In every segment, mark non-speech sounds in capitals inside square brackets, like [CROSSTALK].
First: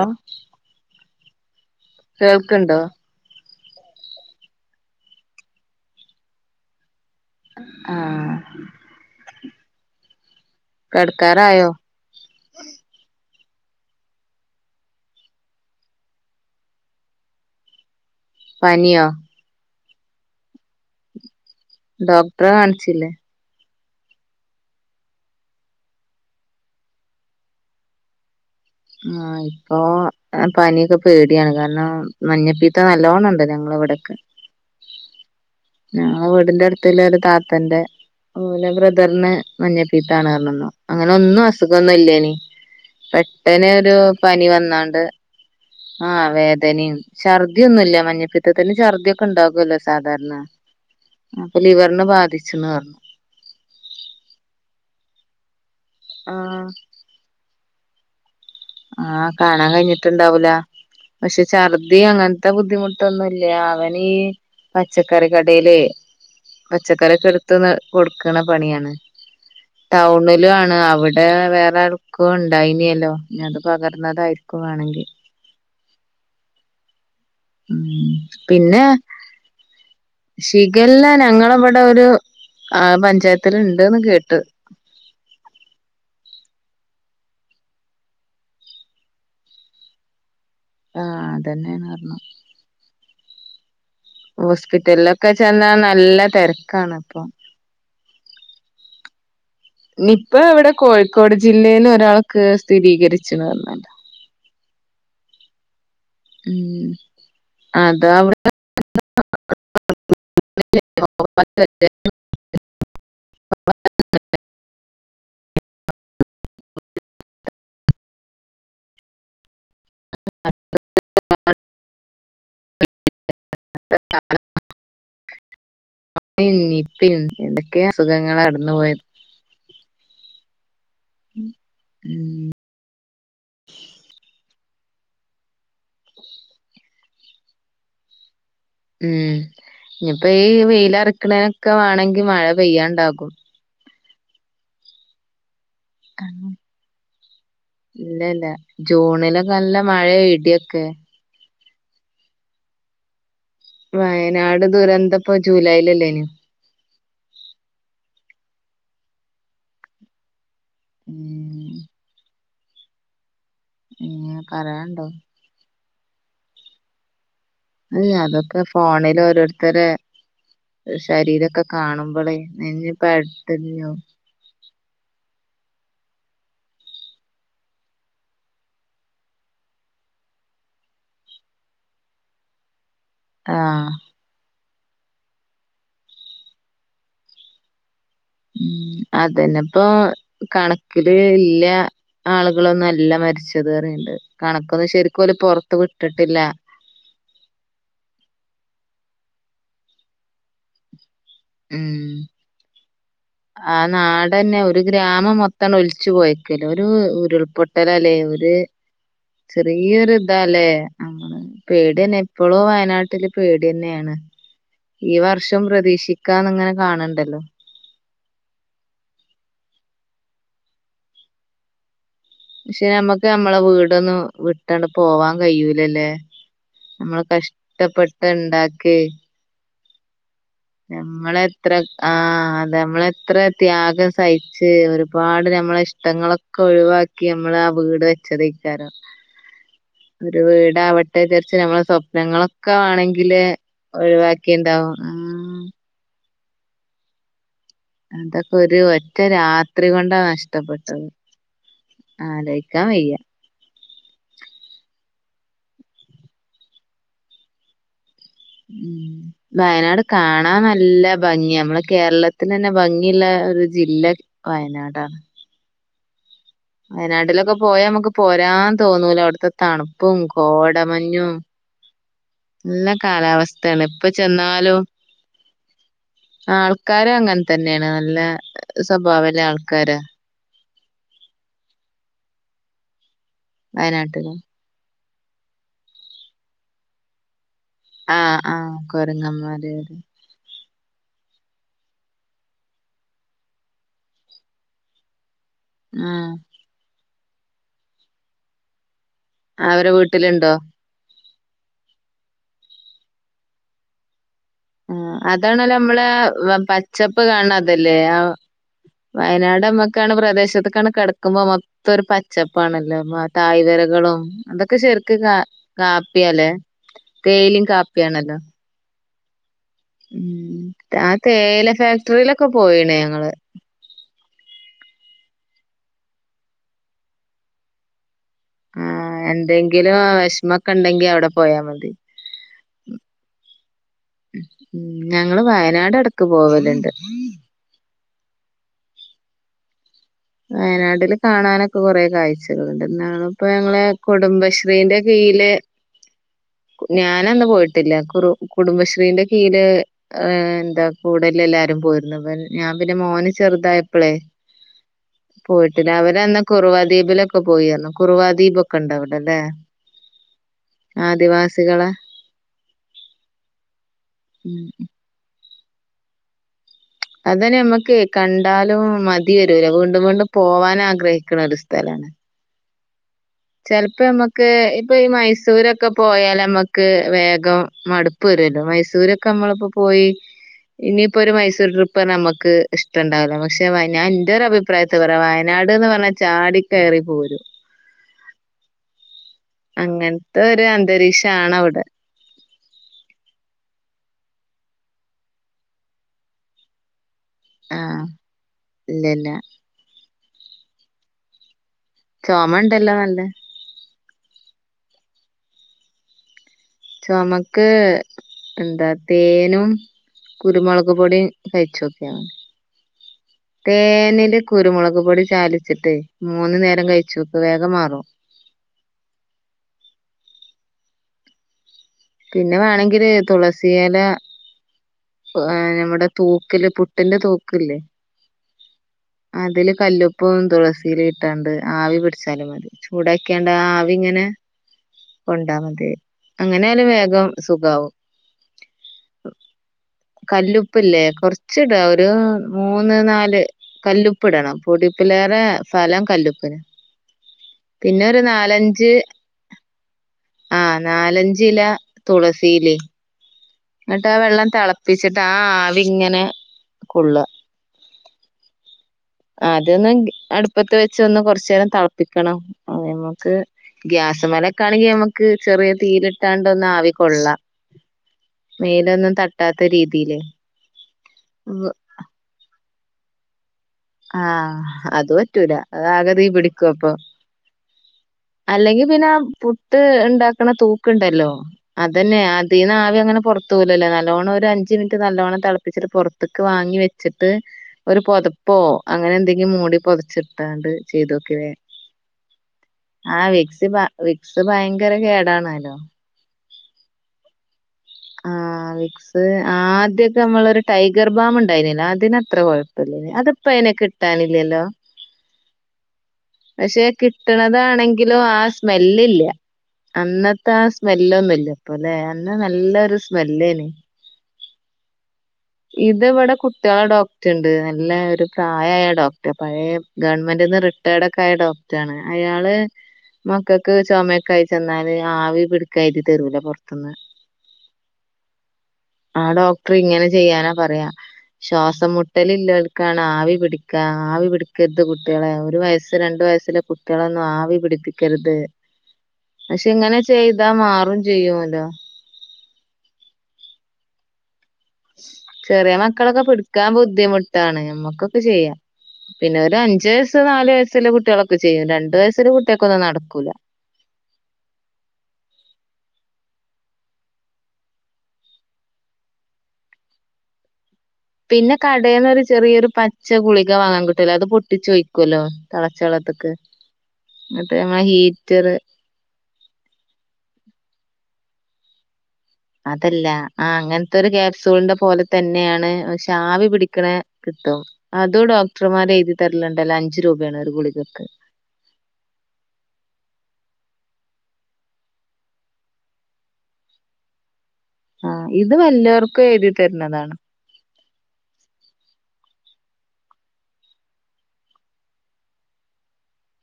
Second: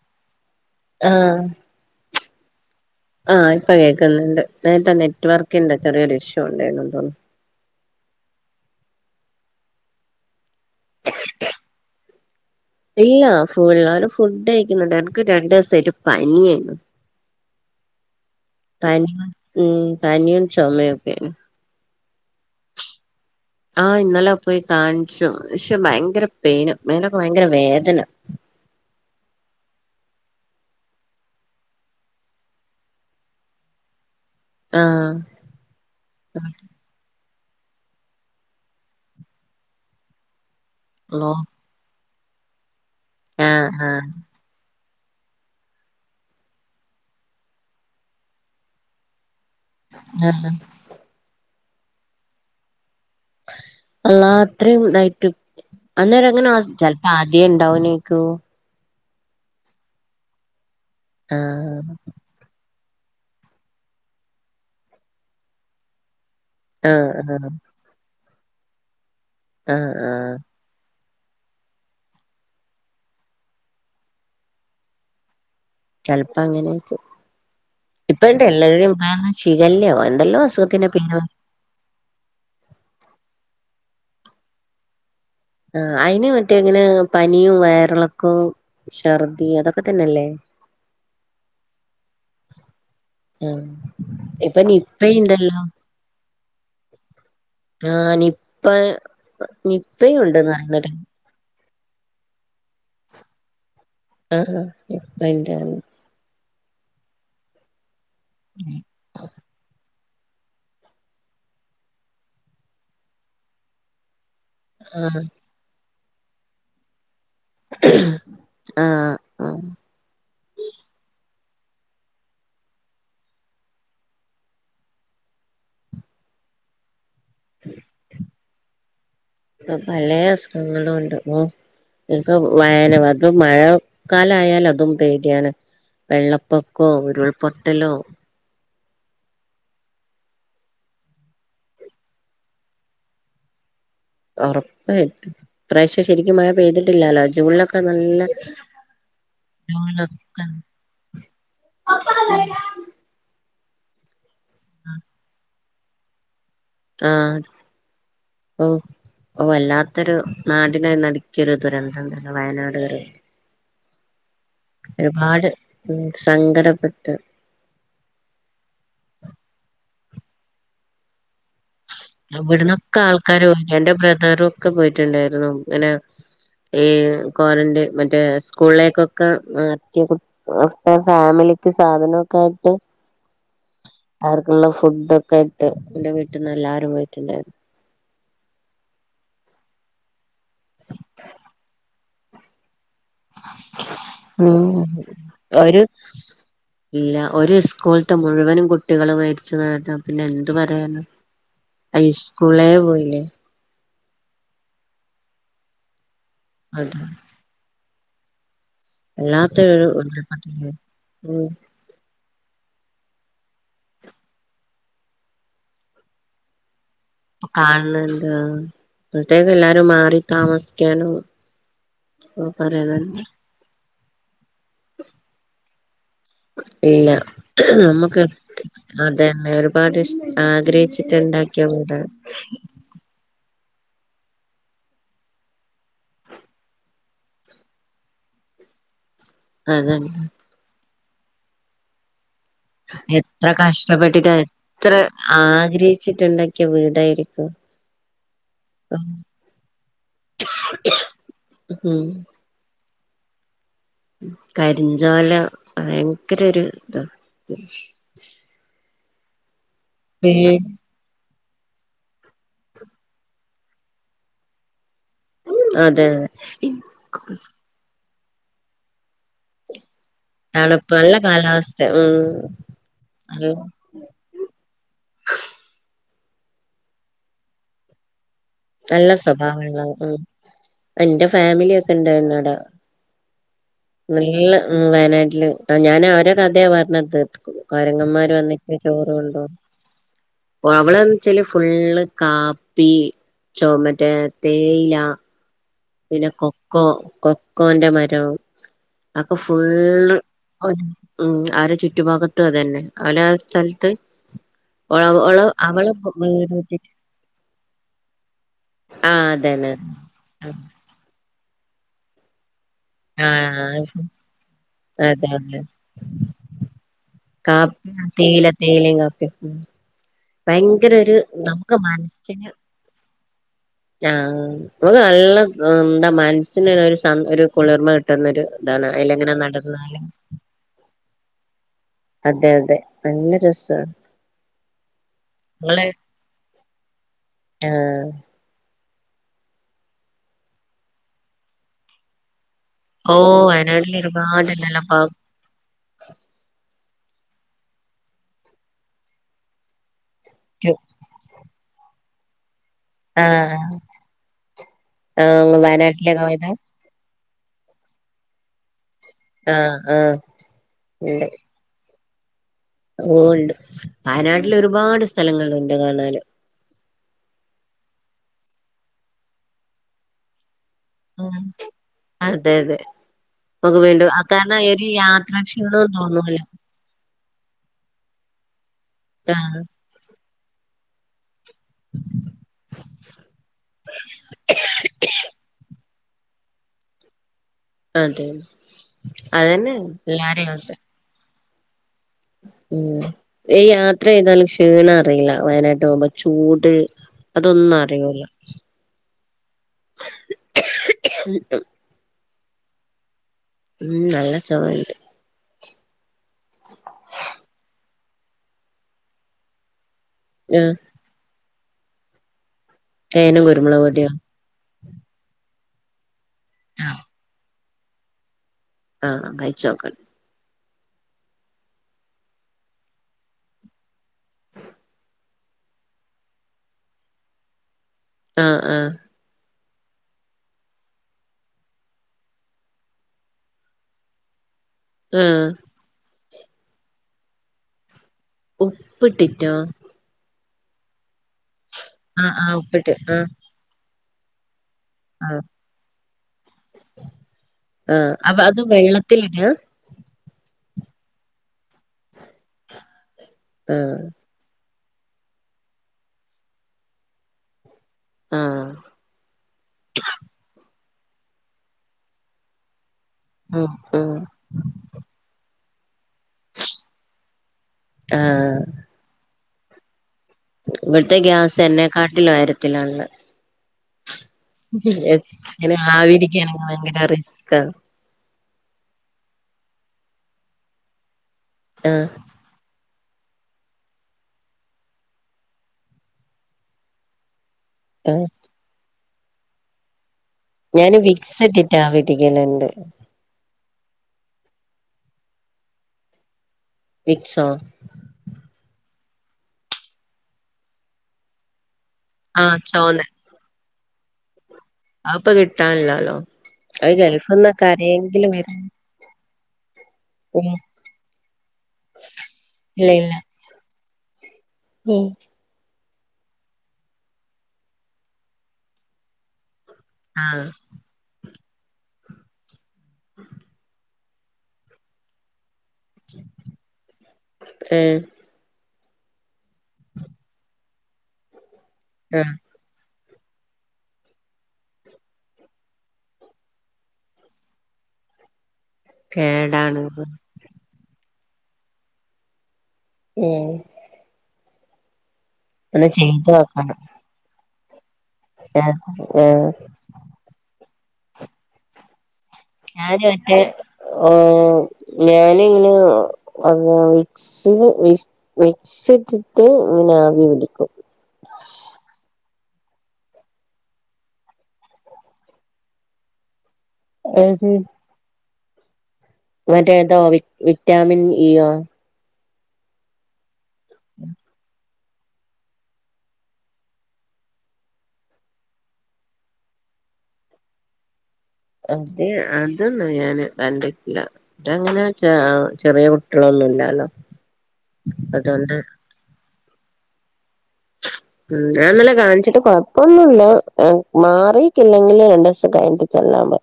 ആഹ് ആ കേൾക്ക്ണ്ടോ ആ ഇപ്പം കേക്ക്ന്നണ്ട് നേരത്തെ നെറ്റ് വർക്കിന്റെ ചെറിയൊരു ഇഷ്യൂ ഉണ്ടേര്ന്ന് തോന്ന് ആ കെടക്കാറായോ ഇല്ല ഫുള്ളേര് ഫുഡ് കഴിക്ക്ന്നോണ്ട് എനക്ക് രണ്ട് ദെസായിട്ട് പനി ഏനും. പനിയോ പനി ഉം പനിയും ചേമയെക്കെ ഡോക്ടറെ കാണിച്ചില്ലേ ആ ഇന്നലെ പോയി കാണിച്ചു പക്ഷേ ബയങ്കര പെയിനും മേലോക്കെ ബയങ്കര വേദന ആ ഇപ്പൊ പനിയൊക്കെ പേടിയാണ് കാരണം മഞ്ഞപ്പിത്തം നല്ലവോണം ഒണ്ട് ഞങ്ങള് അവടക്കേ ആ ഞങ്ങളെ വീടിന്റെ അട്ത്തില്ലേ ഒരു താ തന്റെ ഓലെ ബ്രദർനേ മഞ്ഞപ്പിത്തണ് അങ്ങനെ ഹലോ ഒന്നും അസുഖമൊന്നു ഇല്ലേനി പെട്ടനൊ ആഹ് ഒര് പനി വന്നാണ്ട് ആ വേദനേം, ഛർദ്ദി ഒന്നും ഇല്ല മഞ്ഞപ്പിത്തിന് ഛർദ്ദി ഒക്കെ ഒണ്ടാ ല്ലേ സാധാരണ ആഹ് അപ്പം ലിവർന് ബാധിച്ച്ന്ന് പറ അള്ളാ അത്രയും ഒണ്ടായിട്ടും അന്നേരം അങ്ങനെ ആ ആഹ് ചെലപ്പ ആദ്യേ ഉണ്ടാവെനേ ക്കൂ ആ കാണാൻ കഴിഞ്ഞ്ട്ട് ഇണ്ടാവൂല പക്ഷേ ആഹ് ഛർദി അങ്ങനത്തെ ബുദ്ധിമുട്ട് ഇതെന്നും ഇല്ല അവന് പച്ചക്കറി കടയില് ആഹ് പച്ചക്കറിയെക്കെ ആഹ് എടുത്ത് കൊട്ക്കാണാ പണിയാണ് ആഹ് ആഹ് ടൗണിലും ആണ് അവ ശികല്ല വേറെ ആർക്കോ ഉണ്ടായിനല്ലോ ഇനി അത് പകർന്നതായിരിക്കും വാേണെങ്കി ചെലപ്പോ അങ്ങനെയ്ക്കും ഉം ഇപ്പ ഇണ്ട് എല്ലരുടെം [UNINTELLIGIBLE] ശീഖല്ലയോ എ ശിഖല്ല ഞങ്ങളെ ഇവടെ ഒരു ആ പഞ്ചായത്തില് ഇണ്ട്ന്ന് കേട്ട് ആ അയിന് മറ്റേ എങ്ങനെ പനിയും വയറിളക്കവും ഛർദി അതൊക്കെ തന്നെയല്ലേ ആ അതന്നെയാന്ന് പറഞ്ഞു ആ ഇപ്പൊ ഹോസ്പിറ്റലിലൊക്കെ നിപ്പയുണ്ടല്ലോ ചെന്നാ നല്ല തെരക്കാണ് ഇപ്പോം ആ നിപ്പ നി നിപ്പ ഇവിടെ കോഴിക്കോട് ജില്ലയിന്ന് ഒരാൾക്ക് സ്ഥിരീകരിച്ചൂന്ന് പറഞ്ഞല്ലോ ആ എപ്പന്റാലി [UNINTELLIGIBLE] ഉം അതാ അവി [INAUDIBLE] [INAUDIBLE] [INAUDIBLE] ആ ആ ആ കൊറോണയും നിപ്പയും എന്തൊക്കെയാ അസുഖങ്ങളാ കടന്നു പോയത് ഇപ്പ പലയാ അസുഖം എല്ലടം ഒണ്ട് ഓ ഉം എനിക്ക് വയന അത് മഴ കാലായാലോ [UNINTELLIGIBLE] അതും പേടിയാണ് വെള്ളപ്പൊക്കോ ഉരുൾപൊട്ടലോ ഉം ഇനിപ്പോ ഈ വെയിലെറക്കണേനൊക്കെ വേണോങ്കി മഴ പെയ്യാണ്ടാക്കും ഒറപ്പായിട്ടും ഇപ്രാവശ്യം ശരിക്കും മഴ പെയ്തിട്ടില്ലാലോ ജൂണിലൊക്കെ നല്ല ഇല്ലല്ല ക്കെ [UNINTELLIGIBLE] വയനാട് ദുരന്തപ്പൊ ജൂലൈലല്ലേനു ആ ഓ ഓ വല്ലാത്തൊരു നാടിനെ നടിക്കയൊരു ഉം ദുരന്തം അത് വയനാടുകാര് ഏ പറയാനൊണ്ടോ ഉം ശങ്കരപ്പട്ട് അല്ല അതൊക്കെ ഫോണില് ഓരോരുത്തരെ ശരീരൊക്കെ കാണുമ്പോളേ നെഞ്ഞ് ഇവിടുന്നൊക്കെ ആൾക്കാര് പോയി പടഞ്ഞു എന്റെ ബ്രദറും ഒക്കെ പോയിട്ടുണ്ടായിരുന്നു അങ്ങനെ ഈ ക്വാറന്റയിൻ മറ്റേ സ്കൂളിലേക്കൊക്കെ [UNINTELLIGIBLE] ഫാമിലി ത്ത് സാധന ഒക്കെ ആയിട്ട് ആ ഉള്ള ഫുഡ് ഒക്കെ ഇട്ട് എന്റെ വീട്ടിന്ന് എല്ലാരും പോയിട്ടുണ്ടായിരുന്നു അതന്നെപ്പോ കണക്കില് ഇല്ല ആളുകളൊന്നും അൽ ജില്ല മരിച്ചത് അറിയണ്ട് ഉം കണക്കൊന്നും ശരിക്കും ഓല് പൊറത്ത് ഒരു വിട്ടിട്ടില്ല ഇല്ല ഒരു സ്കൂളത്തെ മുഴുവനും കുട്ടികളും മരിച്ചന്നുകേട്ട പിന്നെ എന്ത് പറയാനാ ഉം ആ നാടന്നെ ഒരു ഗ്രാമം മൊ ഇത്തണ ഒലിച്ച് പോയേക്കല് ഒരു അതെ ഉരുൾപൊട്ടലല്ലേ ഒര് വല്ലാത്തൊരു ചെറിയൊരു ഇതാല്ലേ ഉരുൾപൊട്ടല് നമ്മള് ഉം ഇപ്പൊ പേടിയന്നെ ഇപ്പളൂ വയനാട്ടില് പേടി തന്നെയാണ് ഈ വർഷം പ്രതീക്ഷിക്കാന്ന് ഇങ്ങനെ കാണണണ്ട് ആ അപ്പഴത്തേക്ക്‌ എല്ലാരും മാറി താമസിക്കാനോ പക്ഷെ നമ്മുക്ക് നമ്മളെ വീടൊന്നും വിട്ടണ്ട് പോവാൻ കഴിയൂലല്ലേ ഇല്ല നമ്മള് നമുക്ക് കഷ്ടപ്പെട്ട് ഇണ്ടാക്കി അതന്നെ ഒരുപാട് ഇഷ് ആഗ്രഹിച്ചിട്ടുണ്ടാക്കിയ നമ്മളെത്ര വീട് ആ അതെ നമ്മളെത്ര ത്യാഗം സഹിച്ച് ഒരുപാട് നമ്മളെ ഇഷ്ടങ്ങളൊക്കെ ഒഴിവാക്കി നമ്മൾ ആ വീട് വെച്ചതേ ചരോ അതന്നെ ഒരു വീടാവട്ടെ ചരിച്ച് നമ്മളെ സ്വപ്നങ്ങളും എത്ര കഷ്ടപ്പെട്ടിട്ട് എത്ര ആ ആഹ് ആഗ്രഹിച്ചിട്ടുണ്ടാക്കിയ വീടായിരിക്കും അതൊക്കെ ഒരു ഒറ്റ രാത്രി കൊണ്ടാ നഷ്ടപ്പെട്ടത്! ഉം ആലോയിക്കാൻ വയ്യ കരിഞ്ചോല ഭയങ്കര ഒരു ഇതാ ഉം വയനാട് പേ കാണാൻ നല്ല ഭംങ്ങിയാ നമ്മള കേരളത്തിന് തന്നെ ഭംങ്ങിയുള്ള ഒരു ജില്ല വയനാടാണ് അതെ അതെ വയനാട്ടിലൊക്ക പോയാ നമുക്ക് പോരാൻ തോന്നൂല അവിടത്ത ത്താണും പ്പും തണുപ്പ് നല്ല കോടമഞ്ഞും കാലാവസ്ഥ ഉം നല്ല കാലാവസ്ഥയാണ് ഇപ്പൊ ചെന്നാലും [INAUDIBLE] ആൾക്കാരും അങ്ങനെ തന്നെയാണ് നല്ല നല്ല സ്വഭാവല്ല സ്വഭാവം ഒള്ളവ ആൾക്കാരാ ഉം എന്റെ ഫാമിലി ഒക്ക ഒണ്ടാര്ന്നവിട വയനാട്ടില് നല്ല ഉം വയനാ ഇല്ല കേട്ടാ ഞാന് അവര കഥയാ പറഞ്ഞട്ത്തത് [UNINTELLIGIBLE] കൊരങ്ങൻമാര് ആഹ് ആഹ് വന്നിട്ട് ചോറ് കൊണ്ടോ കൊരങ്ങന്മാര് ഓ അവളെന്ന്ച്ചാല് ഫുള്ള് കാപ്പി ചൊ മറ്റേ തേയില പിന്നെ ആഹ് കൊക്കോ കൊക്കോൻ്റ മരം ആക്ക് അവരെ ഫുള്ള് വീട്ടിലുണ്ടോ ഉം അവരെ ചുറ്റു ഭാഗത്ത് അത് തന്നെ. കാലാവസ്ഥ സ്ഥലത്ത് ആ ഓള ഓള് അതാണല്ലോ അവള് നമ്മള വീട് വിട്ടിട്ട് പച്ചപ്പ് കാണതല്ലേ ആ ആഹ് വയനാട് അതന്നെ അമ്മക്കാണ് പ്രദേശത്തക്കാണ് കെടക്കുമ്പോ മൊത്തം ഒരു പച്ചപ്പ് പ്പാണല്ലോ മ ആഹ് തായ്‌വരകളും അതൊക്കെ ശെർക്ക് കാ കാപ്പിയല്ലേ കാപ്പിയാ തേയില തേയിലയും കാപ്പീം ഉം ഉം ഭയങ്കര ആ ഒരു തേയില നമുക്ക് ഫാക്ടറിയിലൊക്ക പോയിണേ ഞങ്ങള് ആഹ് നമുക്ക് നല്ല എന്താ മനസ്സിന് ഒര്ഒരു സന്ത് ഒരു കുളിർമ കി ട്ടന്നൊരു ഇതാണ് അയിലേ ആഹ് അങ്ങന എന്തെങ്കിലും നടന്നാല് വെഷമൊക്കെ ഇണ്ടെങ്കി അവിടെ പോയാ മതി അതെ അതെ നല്ല രസാണ്! ഉം ഞങ്ങള് വയനാട് എടക്ക് പോവലൊണ്ട് ആ വയനാട്ടില് കാണാനൊക്ക കൊറേ കാഴ്ച ചെയ്തതു കൊണ്ട് ഓ ഇന്നാണ് ഇപ്പ ഞങ്ങളെ വയനാട്ടിൽ ഒരുപാട് നല്ല കുടുംബശ്രീന്റെ പാർക്ക് കീഴിൽ കു ഞാനന്ന് പോയിട്ടില്ല കുറു കുടുംബശ്രീന്റെ കീല് ആ എന്താ കൂടലിലെല്ലാരും പോയിരുന്നു വെൻ ഞാൻ പിന്നെ ആ മോന് ചെറുതായപ്പളെ ആ പോയിട്ടില്ല വയനാട്ടിലൊക്കെ അവരന്നാ പോയതാ കുറവാദ്വീപിലൊക്ക് പ്പ പോയാരുന്നു കുറവാ ദീപൊക്ക ഒണ്ടവിടെ ആഹ് ആഹ് [UNINTELLIGIBLE] ഇതിലൊള്ളെ ഓ ഉണ്ട് വയനാട്ടില് ഉം ഒരുപാട് സ്ഥലങ്ങളുണ്ട് കാണാന് അതന്നെ നമ്മക്ക് കണ്ടാലും മതി വരൂല വീണ്ടും വീണ്ടും പോവാൻ ആഗ്രഹിക്കണ ഉം ഒരു സ്ഥലാണ് അതെ അതെ നമുക്ക് ചെലപ്പോ വീണ്ടും നമ്മക്ക് കാരണം ഒരു ഇപ്പൊ ഈ മൈസൂരൊക്കെ യാത്രാക്ഷീണോന്ന് പോയാൽ തോന്നൂല നമ്മക്ക് വേഗ ക്ക മടുപ്പ് വരുഅല്ലോ മൈസൂരക്ക ആ നമ്മളിപ്പൊ പോയി ഇനിപ്പൊര് മൈസ് ട്രിപ്പാണ് നമക്ക് ഇഷ്ടണ്ടാവില്ല പക്ഷെ വയനാ എന്റെ ഒരു അഭിപ്രായത്തിൽ പറയാ വയനാട് എന്ന് പറഞ്ഞാൽ ചാടി കയറി പോരും അതെതെ അതന്നെ അങ്ങനത്തെ എല്ലാരെയും ഒരു അവസ്ഥ അന്തരീക്ഷാണ് അവിടെ [INAUDIBLE] ഉം യാത്ര ചെയ്താൽ ക്ഷീണം അറിയില്ല വയനാട്ട് പോകുമ്പോ ചൂട് അതൊന്നും ആഹ് അറിയൂല്ല ഇല്ലല്ല ചൊമ ഉണ്ടല്ലോ നല്ലേ ഉം നല്ല ചൊമണ്ട് ചൊമക്ക് എന്താ തേനും ആഹ് കുരുമുളക് പൊടീം കഴിച്ചോക്കിയാ മതി തേനും കുരുമുളക് പൊടിയോ തേനിന്റെ കുരുമുളക് ക് പൊടി ചാലിച്ചിട്ടേ മൂന്നു നേരം കഴിച്ചോക്ക് വേഗം മാറും ആഹ് കഴിച്ച് നോക്കാം പിന്നെ വേണെങ്കില് തുളസിയില ങേ നമ്മുടെ തൂക്കില് പുട്ടിന്റെ തൂക്കല്ലേ ആഹ് ആഹ് അതില് കല്ലുപ്പം തുളസിലട്ടാണ്ട് ആവി പിടിച്ചാലും മതി ചൂടാക്കിയണ്ട് ആവി ഇങ്ങനെ ആഹ് കൊണ്ടാ മതി അങ്ങനെയാൽ വേഗം സുഖവും. ഉപ്പിട്ടിറ്റോ? ഉപ്പല്ലേ കൊറച്ചിടാ ഒരു ആഹ് ആഹ് ഉപ്പിട്ട് മൂന്ന് ആഹ് നാല് കല്ലുപ്പ് ഇടണം പൊടിപ്പിലേറെ ആഹ് ഫലം കല്ലുപ്പിന്. പിന്നെ ആഹ് ഒരു അപ്പൊ അത് നാലഞ്ച് വെള്ളത്തിലിടാ ആഹ നാലഞ്ചില തുളസിയിലേ ആഹ് എന്നിട്ട് ആ വെള്ളം തിളപ്പിച്ചിട്ട് ആ ആവിങ്ങനെ കൊള്ള ആഹ് അതൊന്നും അടുപ്പത്ത് വെച്ച് ഒന്ന് കൊറച്ചേരം തെളപ്പിക്കണം. ക്ക് ഉം ഉം ഗ്യാസമലക്കെണെങ്കിൽ നമുക്ക് ചെറിയ തീയില് ത്താണ്ടൊന്നും ആവി കൊള്ളാം ആഹ് മേലൊന്നും തട്ടാത്ത രീതില് ഇവിടുത്തെ ഗ്യാസ് എന്നെ കാട്ടില ഉയരത്തിലാല് ആഹ് അത് പറ്റൂല ങ്ങനെ അത് ആകെ തീ ആവിരിക്കാന പിടിക്കും അപ്പൊ ഭയങ്കര റിസ്കാണ്. അല്ലെങ്കി പിന്നെ പുട്ട് ഉണ്ടാക്കണ തൂക്കുണ്ടല്ലോ ആഹ് അതന്നെ അതിൽന്ന് ആവി അങ്ങനെ പുറത്ത് പോല്ലല്ലേ നല്ലോണ്ണം ഒരു അഞ്ച് മിനിറ്റ് നല്ലവണ്ണം തിളപ്പിച്ചട്ട് പുറത്ത്ക്ക് വാങ്ങി വെച്ചിട്ട് ഒരു ആഹ് പൊതപ്പോ അങ്ങനെ എന്തെങ്കും മൂടി പൊതച്ച ഞാന് വിക്സ്ട്ടിട്ട് ആവിട്ക്കലണ്ട്. ആഹ് വിക്സ് വിക്സ് ഭയങ്കര കേടാണല്ലോ വിക്സോ ആ വിക്സ് ആദ്യൊക്കെ നമ്മളൊരു ടൈഗർ ബാം ഉണ്ടായിന്നില്ലേ അതിന് അത്ര ആഹ് ചോന്ന കുഴപ്പില്ല അത്പ്പോ അയന് കിട്ടാനില്ലല്ലോ? അത്പ്പൊ കിട്ടാനില്ലാലോ പക്ഷെ അത് ഗൾഫ്ന്നൊക്കെ കിട്ടണതാണെങ്കിലും ആരെങ്കിലും ആ വരും സ്മെല്ലില്ല. ഉം അന്നത്തെ ആ സ്മെല്ലൊന്നുംല്ലപ്പൊ അല്ലെ അന്ന നല്ല ഇല്ല ഇല്ല സ്മെല്ലേനെ ഉം ഇത് ഇവിടെ കുട്ടികളെ ഡോക്ടർ ഉണ്ട് നല്ല ഒരു പ്രായായ ഡോക്ടർ പഴയ ആഹ് ഗവൺമെന്റ്ന്ന് റിട്ടയർഡ ഒക്കെ ആയ ഡോക്ടറാണ് അയാള് മക്കൾക്ക് ചുമ കായി ചെന്നാല് ആവി പിടുക്കാന് എഴുതിരൊലെ പുറത്തുന്ന്. ഏഹ് ആ ഡോക്ടർ ഇങ്ങനെ ചെയ്യാനാ പറയാ ശ്വാസം മുട്ടല് ആഹ് ഇല്ലോൽക്കാണ് ആവി പിടിക്കാ ആവി പിടിക്കരുത് കുട്ടികളെ ഒരു വയസ്സ് രണ്ടണ്ട് വയസ്സിലെ കുട്ടികളെ ഒന്നും ആവി പിടിക്ക ക്കരുത് പക്ഷെ കേടാണ് ഇങ്ങനെ ചെയ്താ മാറും ചെയ്യുല്ലോ ഉം ചെറിയ ഒന്ന് മക്കളൊക്കെ ചെയ്ത് പിടിക്കാൻ നോക്കണം ബുദ്ധിമു ട്ടാണ് നമ്മക്കൊക്കെ ചെയ്യാം പിന്നെ ഏഹ് ഒരു അഞ്ച് വയസ്സ് നാല് വയസുള്ള കുട്ടികളൊക്കെ ചെയ്യും രണ്ട വയ ഞാനറ്റ് ഓ ഞാന ഇങ്ങനെ ഒന്നാ വിക്സി വിക്സ് ഇട്ടിട്ട് ഇങ്ങനെ ആവി പിടിക്കും. പിന്നെ കടയിന്നൊരു ചെറിയൊരു പച്ച ഗുളിക വാങ്ങാൻ കിട്ടുവല്ലോ അത് പൊട്ടിച്ചുയ്ക്കല്ലോ തെളച്ചള ള്ളത്ത്ക്ക് ഏത് എന്നിട്ട്മ്മ ഹീറ്ററ് മറ്റേതോ വി വിറ്റാമിൻ ഇയോ അതല്ല ആ അങ്ങനത്തെ ഒരു കായാപ്സൂളിന്റെ പോലെ തന്നെയാണ് പക്ഷെ ആവി പിടിക്കണ അത് ഡോക്ടർമാരെ എഴുതി തരലുണ്ടാല്ലോ അഞ്ചു രൂപയാണ് ഒരു ഗുളികൾക്ക്. അത് അതൊന്നും ഞാന് കണ്ടിട്ടില്ല. ഞനങ്ങനെആഹ് ചെറിയ കുട്ടികളൊന്നും ലലോ ആഹ്, ഇത് വല്യോർക്കും എഴുതി തരുന്നതാണ്. [INAUDIBLE] ഉം ഞാനിന്നല്ലെ കാണിച്ചിട്ട് കൊഴപ്പൊന്നുല്ല, ഏഹ് മാറിട്ടില്ലെങ്കില് രണ്ട് ദിവസം കഴിഞ്ഞിട്ട് ചെല്ലാ [INAUDIBLE]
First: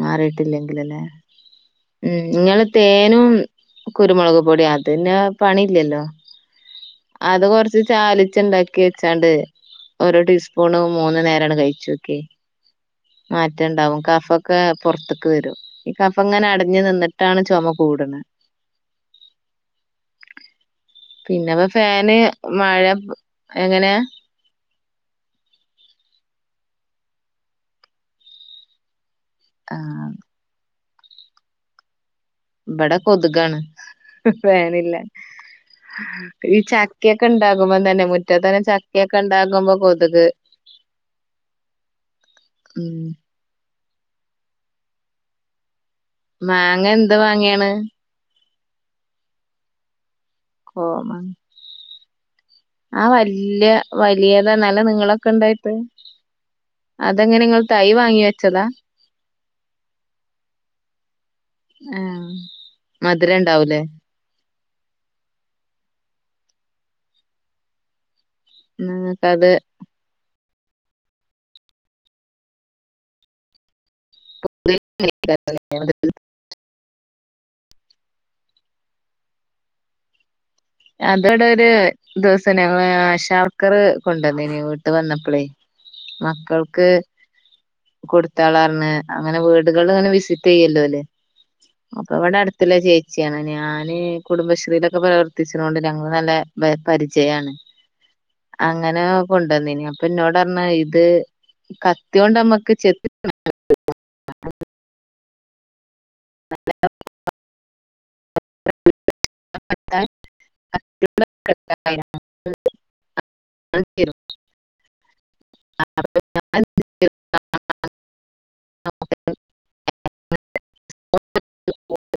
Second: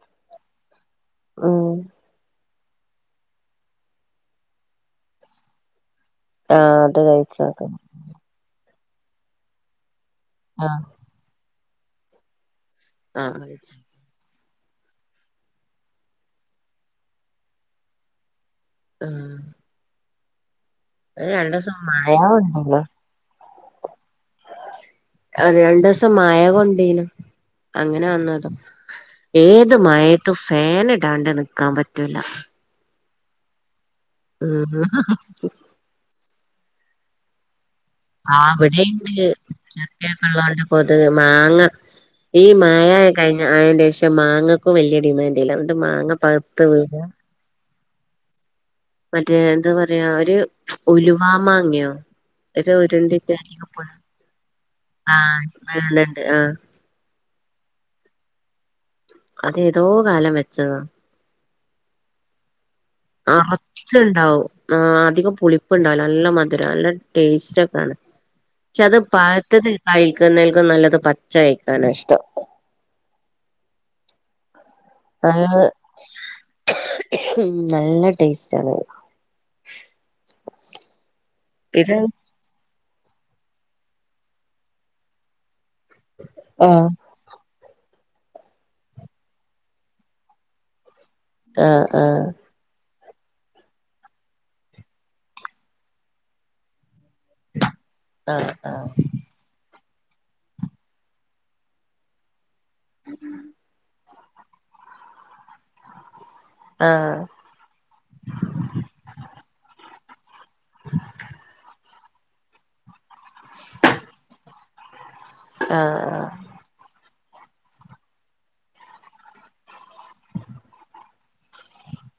മാറിയിട്ടില്ലെങ്കില് ലെ, ഉം ഹ്മ്മ് ഇങ്ങള് തേനും കുരുമുളക് പൊടിയും അതന്നെ പണിയില്ലല്ലോ ആഹ് അത് കഴിച്ചോക്ക് കൊറച്ച് ചാലിച്ച്ണ്ടാക്കി ക്കിച്ചാണ്ട് ഓരോ ആഹ് ടീസ്പൂണും മൂന്ന് നേരാണ്ട് കഴിച്ചോക്കി ആഹ് മാറ്റണ്ടാവും കഫ ഒക്കെ പൊറത്ത്ക്ക് വരും, ഈ കഫം ഇങ്ങനെ അടഞ്ഞ് നിന്നിട്ടാണ് ചുമ കൂട്ണത് ആഹ് അത് പിന്നെപ്പം രണ്ടൂസം മഴ ഫാന് കൊണ്ടീനു മഴ, എങ്ങനെ? അത് രണ്ടൂസം മഴകൊണ്ട് ണ്ടിനു അങ്ങനെ വന്നതാ. ഏത് ആഹ് മഴയത്തും ഫാന് ട്ടാൻണ്ട് നിക്കാൻ പറ്റൂല ഇവിടെ കൊതുകാണ് ഉം ഫേനില്ല. ഈ ചാ [UNINTELLIGIBLE] ആ ഇവിടെയ്ണ്ട്, ചക്കെ കൊതുക് [UNINTELLIGIBLE] മാങ്ങ ഈ മാങ്ങ ഉം ആഹ് കഴിഞ്ഞ അയിന്റെഷം മാങ്ങക്കും വലിയ ഡിമാൻടില്ല, ഇവിടുത്തെ മാങ്ങ പഴുത്ത് മാങ്ങ വികാ എന്ത് മാങ്ങയാണ് മറ്റേ എന്താ പറയാ ഒര് കോമാ ഉലുവാ മാങ്ങയോ ആ വല്ല്യ വലിയതാ നല്ല നീളൊക്കെ ആഹ് ഇണ്ടായിട്ട് വെള്ളണ്ട് ആഹ് അതെങ്ങനെ നിങ്ങൾ തൈ വാങ്ങി വെച്ചതാ അതെതോ കാലം വെച്ചതാ ആഹ്. മധുരം ഇണ്ടാവൂലേ നറച്ചുണ്ടാവും ആഹ് അധികം പുളിപ്പ്ണ്ടാവൂല നല്ല മ ത് രാ, നല്ല ടേസ്റ്റൊക്കാണ്. പക്ഷെ അത് നിങ്ങക്കത് പഴത്ത്ന്ന് ഇണ്ടായി നിൽക്കു ന്നത് നല്ലത് പച്ച കഴിക്കാനാ ഇഷ്ടം. ആഹ് [INAUDIBLE] ഹ്മ്മ് നല്ല ടേസ്റ്റാനത്. അതോടൊ ഒര് ദിവസം ഞങ്ങള് ആഷാവർക്കറ് കൊണ്ടന്നിനി വീട്ട് വന്നപ്പളേ മക്കൾക്ക് ആഹ് കൊടുത്താളറ്ന്നെ അങ്ങനെ വീടുകള് അങ്ങനെ വിസിറ്റയ്യല്ലോലെ ആഹ് അപ്പൊ ആഹ് ഇവിടെ അട്ത്ത്ള്ള ചേച്ചിയാണ് ഞാന് കുടുംബശ്രീയിലൊക്കെ പ്രവർ എത്തിച്ച്നോണ്ട് ഞങ്ങള് നല്ലെ പരിചയാണ്. ആഹ് ആഹ് അങ്ങനെ കൊണ്ടന്നീനി അപ്പം ഇന്നോടറഞ്ഞെ ഇത് കത്തിയോണ്ട് നമ്മക്ക് ചെത്തി [UNINTELLIGIBLE] [INAUDIBLE] ആഹ് [INAUDIBLE] [UNINTELLIGIBLE] [UNINTELLIGIBLE] ആഹ്, ആഹ് [INAUDIBLE]